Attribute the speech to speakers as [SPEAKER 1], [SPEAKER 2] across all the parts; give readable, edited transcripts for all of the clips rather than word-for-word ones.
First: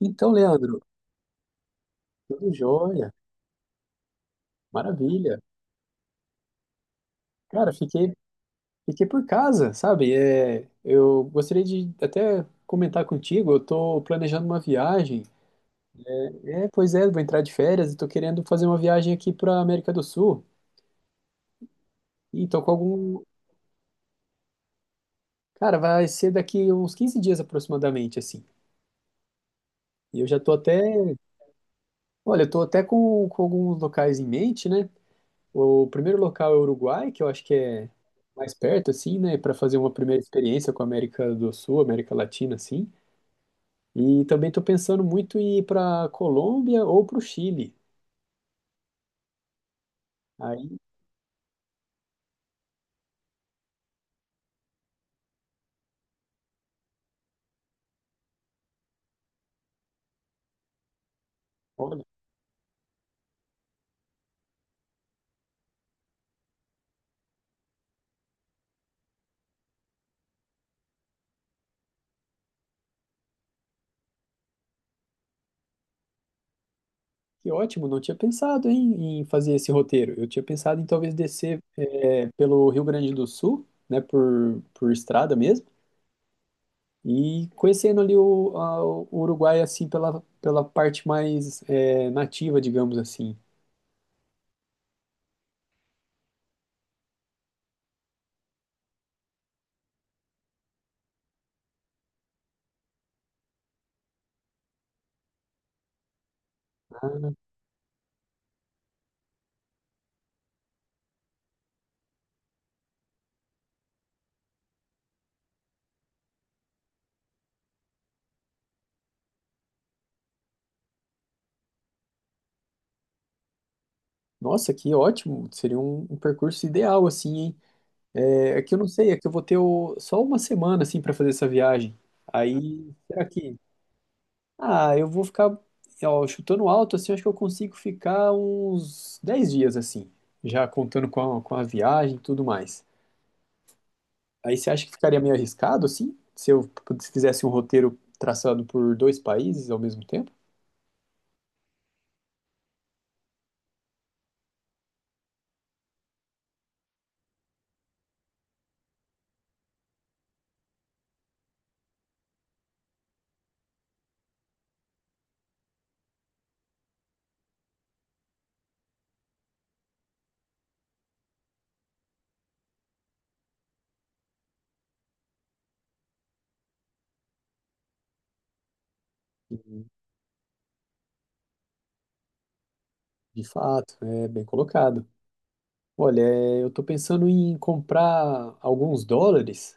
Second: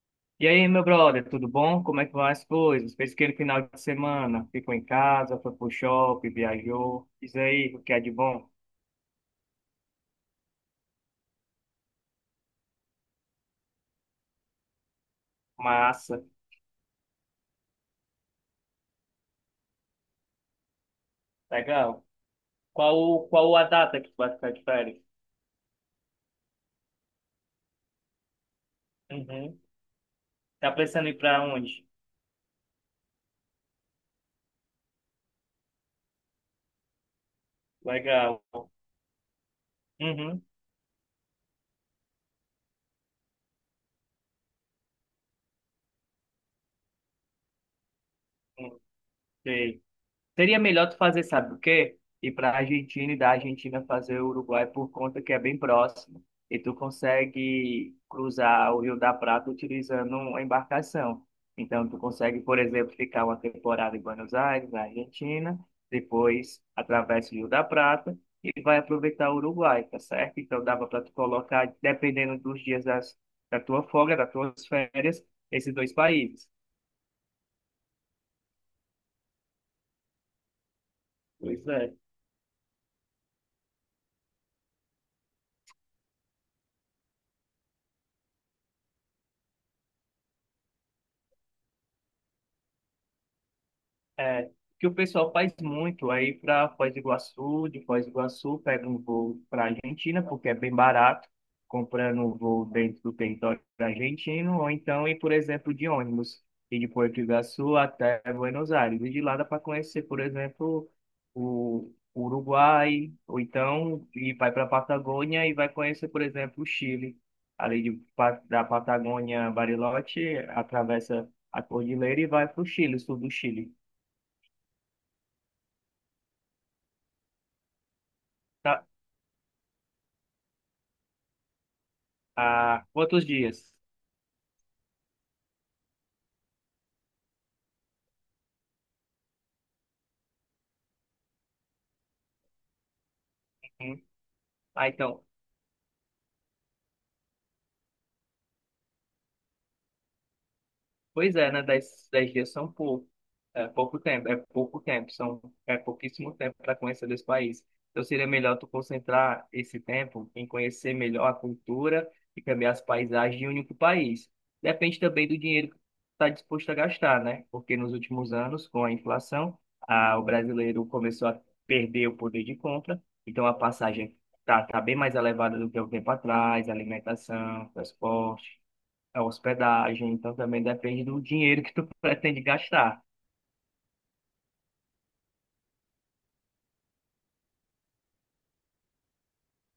[SPEAKER 1] Então,
[SPEAKER 2] E aí,
[SPEAKER 1] Leandro,
[SPEAKER 2] meu brother, tudo bom? Como é que vão as
[SPEAKER 1] tudo
[SPEAKER 2] coisas?
[SPEAKER 1] jóia,
[SPEAKER 2] Fez aquele final de semana? Ficou em casa,
[SPEAKER 1] maravilha.
[SPEAKER 2] foi pro shopping, viajou. Diz
[SPEAKER 1] Cara,
[SPEAKER 2] aí, o que é de bom?
[SPEAKER 1] fiquei por casa, sabe? É, eu gostaria de até comentar contigo, eu tô planejando uma viagem.
[SPEAKER 2] Massa.
[SPEAKER 1] É, pois é, vou entrar de férias e tô querendo fazer uma viagem aqui pra América do Sul.
[SPEAKER 2] Legal.
[SPEAKER 1] E tô com algum...
[SPEAKER 2] Qual a data que tu vai ficar de férias?
[SPEAKER 1] Cara, vai ser daqui uns 15 dias aproximadamente, assim.
[SPEAKER 2] Uhum.
[SPEAKER 1] E eu já tô
[SPEAKER 2] Tá pensando em ir
[SPEAKER 1] até...
[SPEAKER 2] pra onde?
[SPEAKER 1] Olha, eu tô até com alguns locais em mente, né? O primeiro local é o Uruguai, que eu acho que é
[SPEAKER 2] Legal.
[SPEAKER 1] mais perto, assim, né, para fazer uma primeira
[SPEAKER 2] Uhum.
[SPEAKER 1] experiência com a América do Sul, América Latina, assim. E também estou pensando muito em ir para Colômbia ou para o Chile.
[SPEAKER 2] Sei. Seria
[SPEAKER 1] Aí,
[SPEAKER 2] melhor tu fazer, sabe o quê? Ir para a Argentina e da Argentina fazer o Uruguai por conta que é bem próximo. E tu consegue cruzar o Rio da Prata utilizando uma embarcação. Então, tu
[SPEAKER 1] olha,
[SPEAKER 2] consegue, por exemplo, ficar uma temporada em Buenos Aires, na Argentina, depois atravessa o Rio da Prata e vai aproveitar o Uruguai, tá certo? Então, dava para tu colocar, dependendo dos dias da tua folga, das tuas férias, esses dois países.
[SPEAKER 1] que ótimo, não tinha pensado em fazer esse roteiro. Eu tinha pensado em talvez descer
[SPEAKER 2] Pois é.
[SPEAKER 1] é, pelo Rio Grande do Sul, né, por estrada mesmo, e conhecendo ali o Uruguai, assim, pela parte mais é, nativa, digamos assim.
[SPEAKER 2] É, que o pessoal faz muito aí para Foz do Iguaçu, de Foz do Iguaçu pega um voo para Argentina, porque é bem barato, comprando um voo dentro do território argentino, ou então ir, por exemplo, de ônibus, e de Porto
[SPEAKER 1] Né.
[SPEAKER 2] Iguaçu até Buenos Aires, e de lá dá para conhecer, por exemplo, o Uruguai, ou então e vai para a Patagônia e vai conhecer, por exemplo, o Chile. Ali de, da Patagônia, Bariloche, atravessa a cordilheira e vai para o Chile, sul do Chile.
[SPEAKER 1] Nossa, que ótimo! Seria um percurso ideal, assim, hein? É, é que eu não
[SPEAKER 2] Tá.
[SPEAKER 1] sei, é que eu vou ter o- só uma semana, assim, para fazer essa viagem.
[SPEAKER 2] Há
[SPEAKER 1] Aí, será
[SPEAKER 2] quantos
[SPEAKER 1] que...
[SPEAKER 2] dias?
[SPEAKER 1] Ah, eu vou ficar, ó, chutando alto, assim, acho que eu consigo ficar uns 10 dias, assim, já contando com com a viagem e tudo mais.
[SPEAKER 2] Hum.
[SPEAKER 1] Aí você acha
[SPEAKER 2] Ah,
[SPEAKER 1] que ficaria
[SPEAKER 2] então,
[SPEAKER 1] meio arriscado, assim, se fizesse um roteiro traçado por dois países ao mesmo tempo?
[SPEAKER 2] pois é, né? Dez dias são pouco, é pouco tempo, são, é pouquíssimo tempo para conhecer desse país. Então seria melhor tu concentrar esse tempo em conhecer melhor a cultura e também as paisagens de um único país. Depende também do dinheiro que tu está disposto a gastar, né? Porque nos últimos anos, com a inflação, o brasileiro começou a perder o poder de compra, então a passagem tá bem mais elevada do que há um tempo atrás, alimentação, transporte, a hospedagem, então também depende do dinheiro que tu pretende gastar.
[SPEAKER 1] De fato, é bem colocado. Olha, é, eu tô pensando em comprar alguns dólares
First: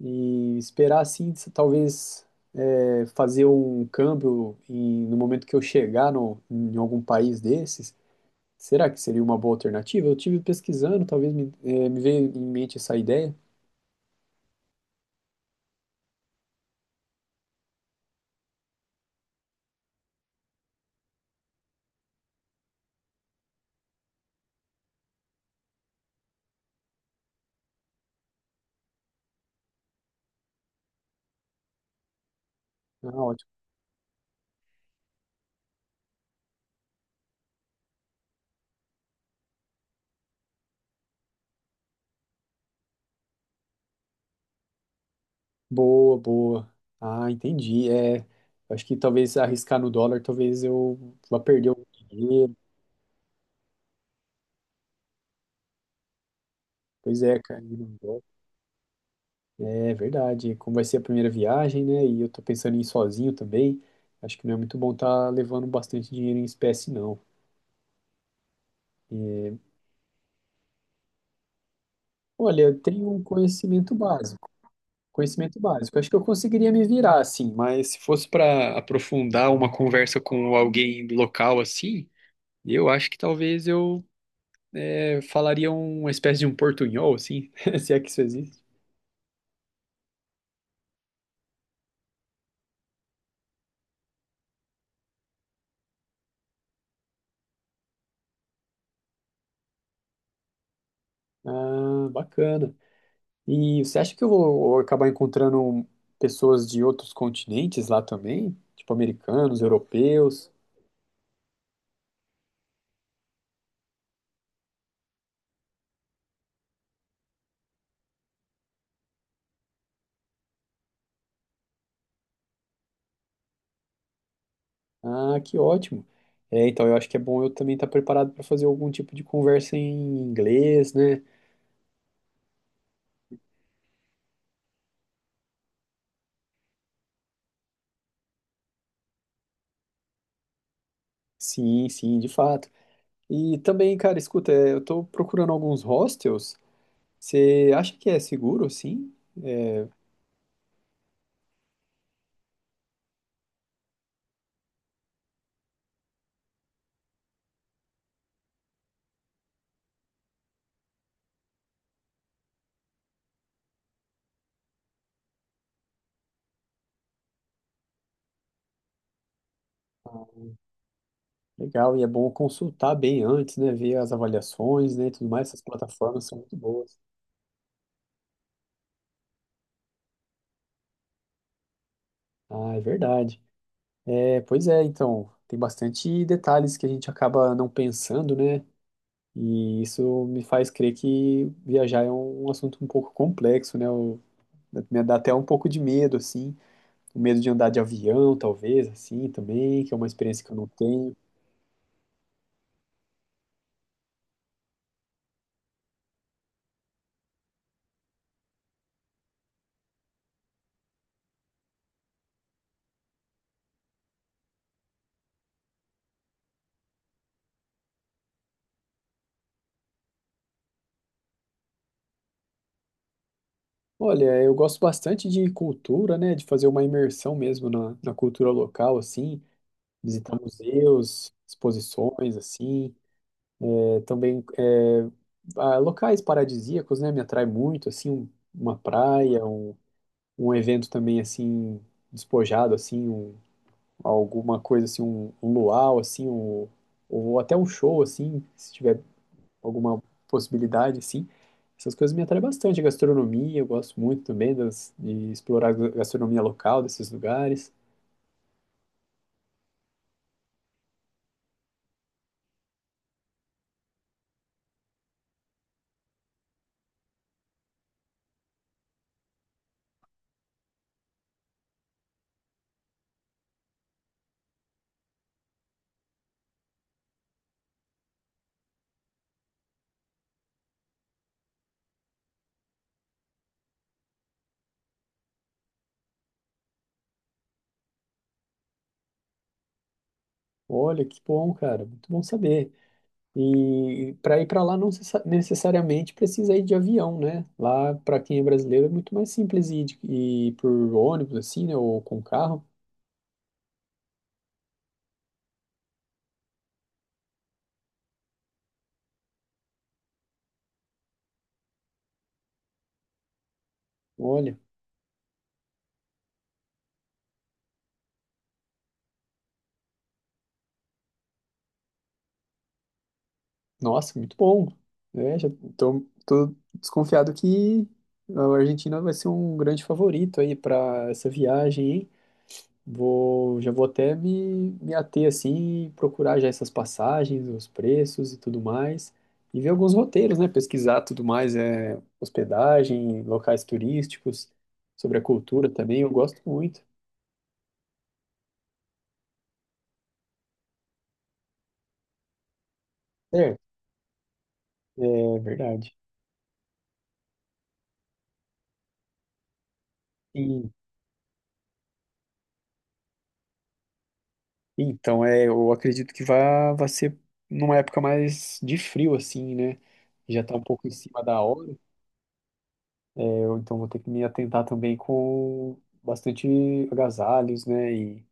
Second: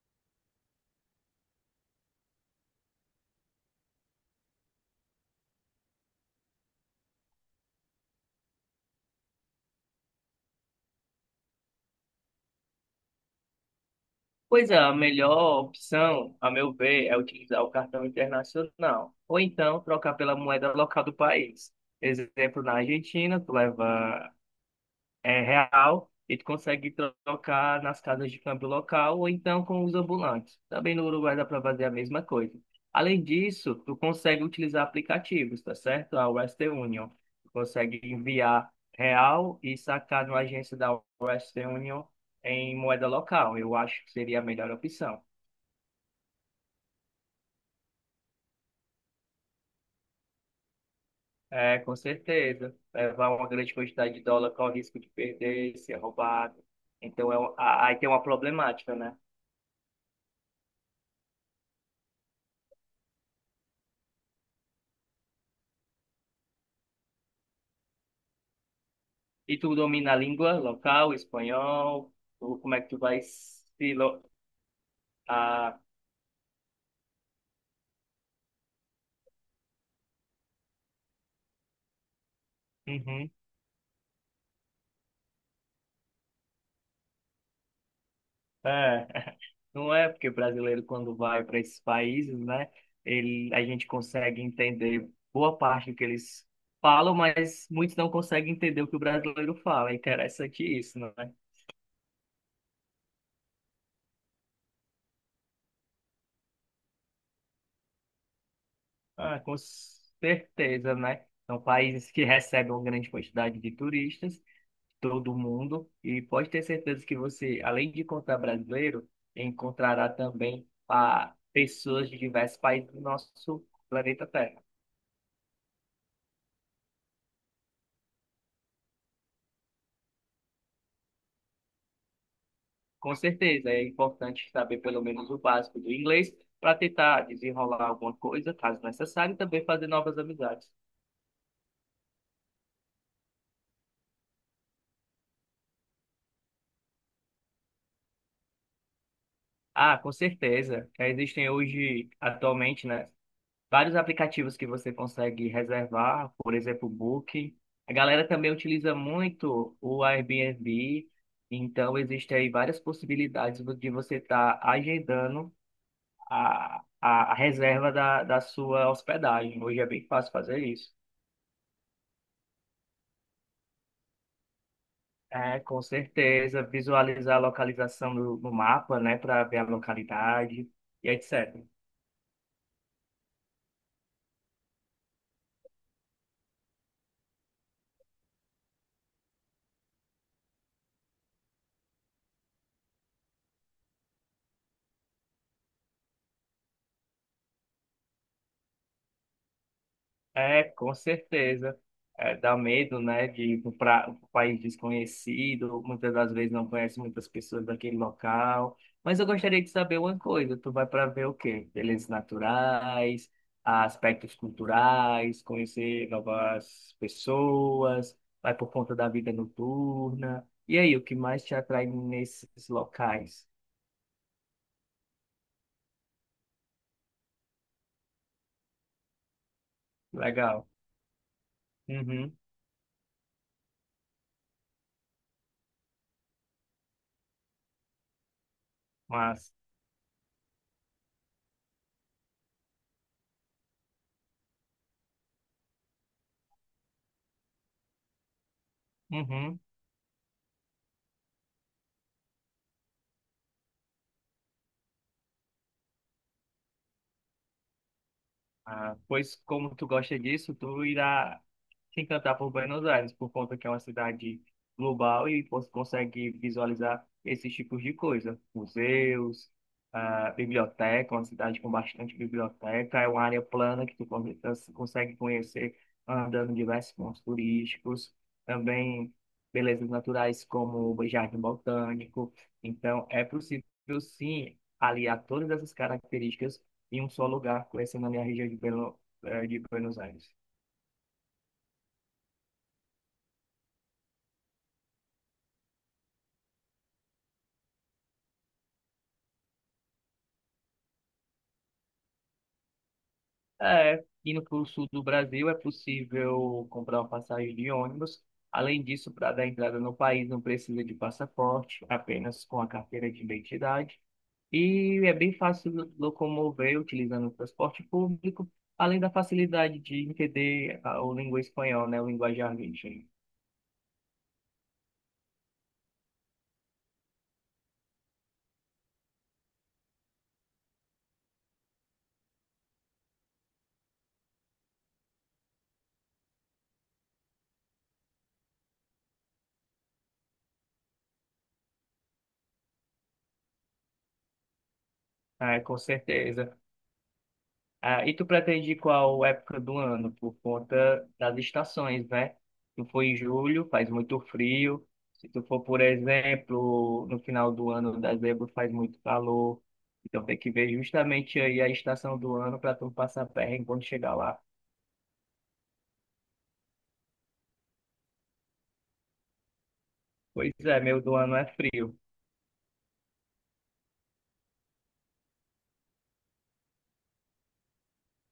[SPEAKER 1] e esperar assim, se- talvez é, fazer um câmbio em- no momento que eu chegar no- em algum país desses. Será que seria uma boa alternativa? Eu tive pesquisando, talvez me, é, me veio em mente essa ideia.
[SPEAKER 2] Pois é, a melhor opção, a meu ver, é utilizar o cartão internacional, ou então trocar pela moeda local do país. Exemplo, na Argentina, tu leva é real e tu consegue trocar nas casas de câmbio local ou então com os ambulantes. Também no Uruguai dá para fazer a mesma coisa.
[SPEAKER 1] Ah,
[SPEAKER 2] Além
[SPEAKER 1] ótimo.
[SPEAKER 2] disso, tu consegue utilizar aplicativos, tá certo? A Western Union. Tu consegue enviar real e sacar numa agência da Western Union em moeda local. Eu acho que seria a melhor opção.
[SPEAKER 1] Boa, boa. Ah, entendi. É, acho que talvez arriscar no dólar, talvez eu vá perder
[SPEAKER 2] É,
[SPEAKER 1] algum
[SPEAKER 2] com
[SPEAKER 1] dinheiro.
[SPEAKER 2] certeza. Levar uma grande quantidade de dólar com o risco de perder, ser roubado.
[SPEAKER 1] Pois
[SPEAKER 2] Então,
[SPEAKER 1] é, cara.
[SPEAKER 2] aí tem uma problemática, né?
[SPEAKER 1] É verdade, como vai ser a primeira viagem, né? E eu tô pensando em ir sozinho também. Acho que não é muito bom estar tá levando bastante dinheiro em espécie, não. É.
[SPEAKER 2] E tu domina a língua local, espanhol? Ou
[SPEAKER 1] Olha,
[SPEAKER 2] como
[SPEAKER 1] eu
[SPEAKER 2] é que tu
[SPEAKER 1] tenho
[SPEAKER 2] vai
[SPEAKER 1] um
[SPEAKER 2] se...
[SPEAKER 1] conhecimento
[SPEAKER 2] Lo...
[SPEAKER 1] básico. Conhecimento
[SPEAKER 2] Ah,
[SPEAKER 1] básico. Acho que eu conseguiria me virar, assim, mas se fosse para aprofundar uma conversa com alguém local, assim, eu acho que
[SPEAKER 2] uhum,
[SPEAKER 1] talvez eu é, falaria uma espécie de um portunhol, assim, se é que isso existe.
[SPEAKER 2] é. Não é porque brasileiro, quando vai para esses países, né? Ele, a gente consegue entender boa parte do que eles falam, mas muitos não conseguem entender o que o brasileiro fala. É interessante isso, não é?
[SPEAKER 1] Ah, bacana. E você acha que eu vou acabar encontrando pessoas de outros continentes lá também? Tipo
[SPEAKER 2] Ah, com
[SPEAKER 1] americanos, europeus?
[SPEAKER 2] certeza, né? São países que recebem uma grande quantidade de turistas todo mundo e pode ter certeza que você, além de encontrar brasileiro, encontrará também pessoas de diversos países do nosso planeta Terra.
[SPEAKER 1] Ah, que ótimo. É, então eu acho que é bom eu também estar preparado para fazer algum tipo de conversa em inglês, né?
[SPEAKER 2] Com certeza, é importante saber pelo menos o básico do inglês para tentar desenrolar alguma coisa, caso necessário, e também fazer novas amizades.
[SPEAKER 1] Sim, sim, de fato. E também, cara, escuta, é, eu tô procurando alguns hostels. Você acha que é seguro, sim?
[SPEAKER 2] Ah, com certeza. Existem hoje, atualmente, né? Vários aplicativos que você consegue reservar, por exemplo, o Booking. A galera também utiliza muito o Airbnb, então existem aí várias possibilidades de você estar agendando a reserva da sua hospedagem. Hoje é bem fácil fazer isso.
[SPEAKER 1] Legal, e é bom consultar bem antes, né? Ver as avaliações, né, e tudo mais.
[SPEAKER 2] É,
[SPEAKER 1] Essas
[SPEAKER 2] com
[SPEAKER 1] plataformas são muito
[SPEAKER 2] certeza,
[SPEAKER 1] boas.
[SPEAKER 2] visualizar a localização no mapa, né, para ver a localidade e etc.
[SPEAKER 1] Ah, é verdade. É, pois é, então, tem bastante detalhes que a gente acaba não pensando, né? E isso me faz crer que viajar é um assunto um pouco complexo, né? Eu- me dá até um pouco de medo, assim, o medo de andar de avião, talvez, assim, também, que é uma experiência que eu
[SPEAKER 2] É,
[SPEAKER 1] não
[SPEAKER 2] com
[SPEAKER 1] tenho.
[SPEAKER 2] certeza. É, dá medo, né, de ir para um país desconhecido, muitas das vezes não conhece muitas pessoas daquele local. Mas eu gostaria de saber uma coisa, tu vai para ver o quê? Belezas naturais, aspectos culturais, conhecer novas pessoas, vai por conta da vida noturna. E aí, o que mais te atrai nesses locais?
[SPEAKER 1] Olha, eu gosto bastante de cultura, né? De fazer uma imersão mesmo na cultura local, assim, visitar
[SPEAKER 2] Legal.
[SPEAKER 1] museus, exposições,
[SPEAKER 2] Uhum,
[SPEAKER 1] assim. Também é, ah, locais paradisíacos, né, me atrai muito, assim, um- uma praia,
[SPEAKER 2] mas...
[SPEAKER 1] um evento também, assim, despojado, assim, um- alguma coisa, assim, um luau, assim, um- ou até um show, assim, se tiver
[SPEAKER 2] Uhum.
[SPEAKER 1] alguma possibilidade, assim, essas coisas me atraem bastante, a gastronomia, eu gosto muito também das- de explorar a gastronomia local desses lugares.
[SPEAKER 2] Ah, pois como tu gosta disso, tu irá se encantar por Buenos Aires, por conta que é uma cidade global e você consegue visualizar esses tipos de coisa. Museus, biblioteca, uma cidade com bastante biblioteca, é uma área plana que tu consegue conhecer andando em diversos pontos turísticos, também belezas naturais como o Jardim Botânico. Então, é possível sim aliar todas essas características em um só lugar, conhecendo a minha região de Buenos Aires.
[SPEAKER 1] Olha, que bom, cara, muito bom saber. E para ir para lá não necessa- necessariamente precisa ir de avião, né? Lá, para quem é brasileiro, é muito mais simples ir, de- ir por ônibus, assim, né? Ou com carro.
[SPEAKER 2] É, indo para o sul do Brasil é possível comprar uma passagem de ônibus. Além disso, para dar entrada no país não precisa de passaporte, apenas com a carteira de identidade.
[SPEAKER 1] Olha,
[SPEAKER 2] E é bem fácil locomover utilizando o transporte público, além da facilidade de entender o língua espanhol, né, o linguajar argentina.
[SPEAKER 1] nossa, muito bom. É, tô desconfiado que a Argentina vai ser um grande favorito aí para essa viagem, hein? Já vou até me ater assim, e procurar já essas passagens, os preços e tudo mais, e ver alguns roteiros, né? Pesquisar tudo mais, é, hospedagem, locais turísticos, sobre a
[SPEAKER 2] É,
[SPEAKER 1] cultura
[SPEAKER 2] com
[SPEAKER 1] também, eu gosto
[SPEAKER 2] certeza.
[SPEAKER 1] muito.
[SPEAKER 2] Ah, e tu pretende qual época do ano? Por conta das estações, né? Se for em
[SPEAKER 1] Certo,
[SPEAKER 2] julho, faz muito frio. Se
[SPEAKER 1] é
[SPEAKER 2] tu for, por
[SPEAKER 1] verdade.
[SPEAKER 2] exemplo, no final do ano, dezembro, faz muito calor. Então tem que ver
[SPEAKER 1] E,
[SPEAKER 2] justamente aí a estação do ano para tu não passar perrengue quando chegar lá.
[SPEAKER 1] então, é, eu acredito que vai ser numa época mais de frio, assim, né? Já
[SPEAKER 2] Pois
[SPEAKER 1] tá um
[SPEAKER 2] é,
[SPEAKER 1] pouco em
[SPEAKER 2] meio do
[SPEAKER 1] cima
[SPEAKER 2] ano
[SPEAKER 1] da
[SPEAKER 2] é
[SPEAKER 1] hora,
[SPEAKER 2] frio.
[SPEAKER 1] é, eu, então vou ter que me atentar também com bastante agasalhos, né? E,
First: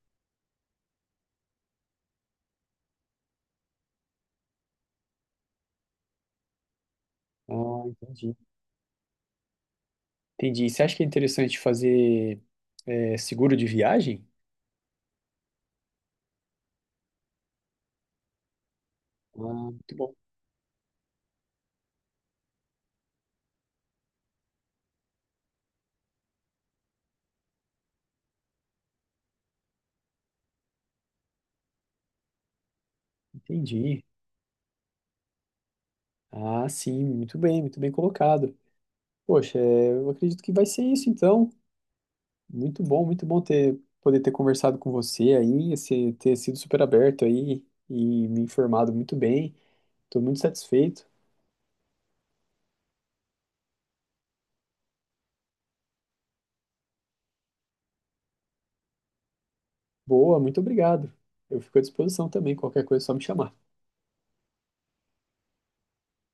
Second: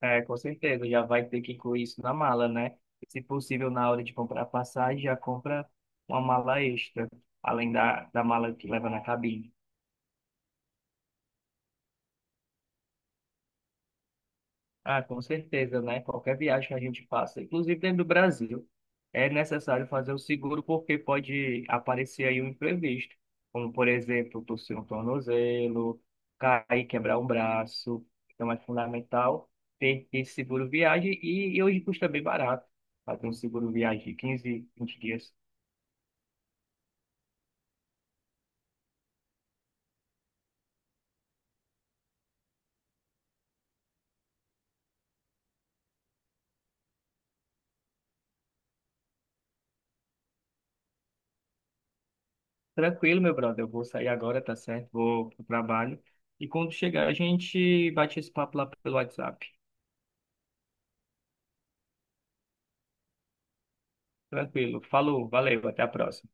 [SPEAKER 2] É, com certeza, já vai ter que incluir isso na mala, né? Se possível, na hora de comprar passagem, já compra uma mala extra, além
[SPEAKER 1] ah,
[SPEAKER 2] da
[SPEAKER 1] entendi.
[SPEAKER 2] mala que leva na cabine.
[SPEAKER 1] Entendi. Você acha que é interessante fazer é, seguro de viagem?
[SPEAKER 2] Ah, com certeza, né? Qualquer viagem que a gente faça, inclusive dentro do Brasil, é
[SPEAKER 1] Ah,
[SPEAKER 2] necessário
[SPEAKER 1] muito
[SPEAKER 2] fazer
[SPEAKER 1] bom.
[SPEAKER 2] o seguro porque pode aparecer aí um imprevisto, como por exemplo, torcer um tornozelo, cair, quebrar um braço. Então é fundamental ter esse seguro viagem e hoje custa bem barato fazer um seguro
[SPEAKER 1] Entendi.
[SPEAKER 2] viagem de 15, 20 dias.
[SPEAKER 1] Ah, sim, muito bem colocado. Poxa, é, eu acredito que vai ser isso então. Muito bom ter poder ter conversado com você aí, você ter sido super aberto aí e me informado muito bem. Estou muito satisfeito.
[SPEAKER 2] Tranquilo, meu brother, eu vou sair agora, tá certo? Vou pro trabalho. E quando chegar, a gente bate esse papo lá pelo WhatsApp.
[SPEAKER 1] Boa, muito obrigado. Eu fico à disposição também, qualquer coisa é só me chamar.
[SPEAKER 2] Tranquilo. Falou, valeu, até a próxima.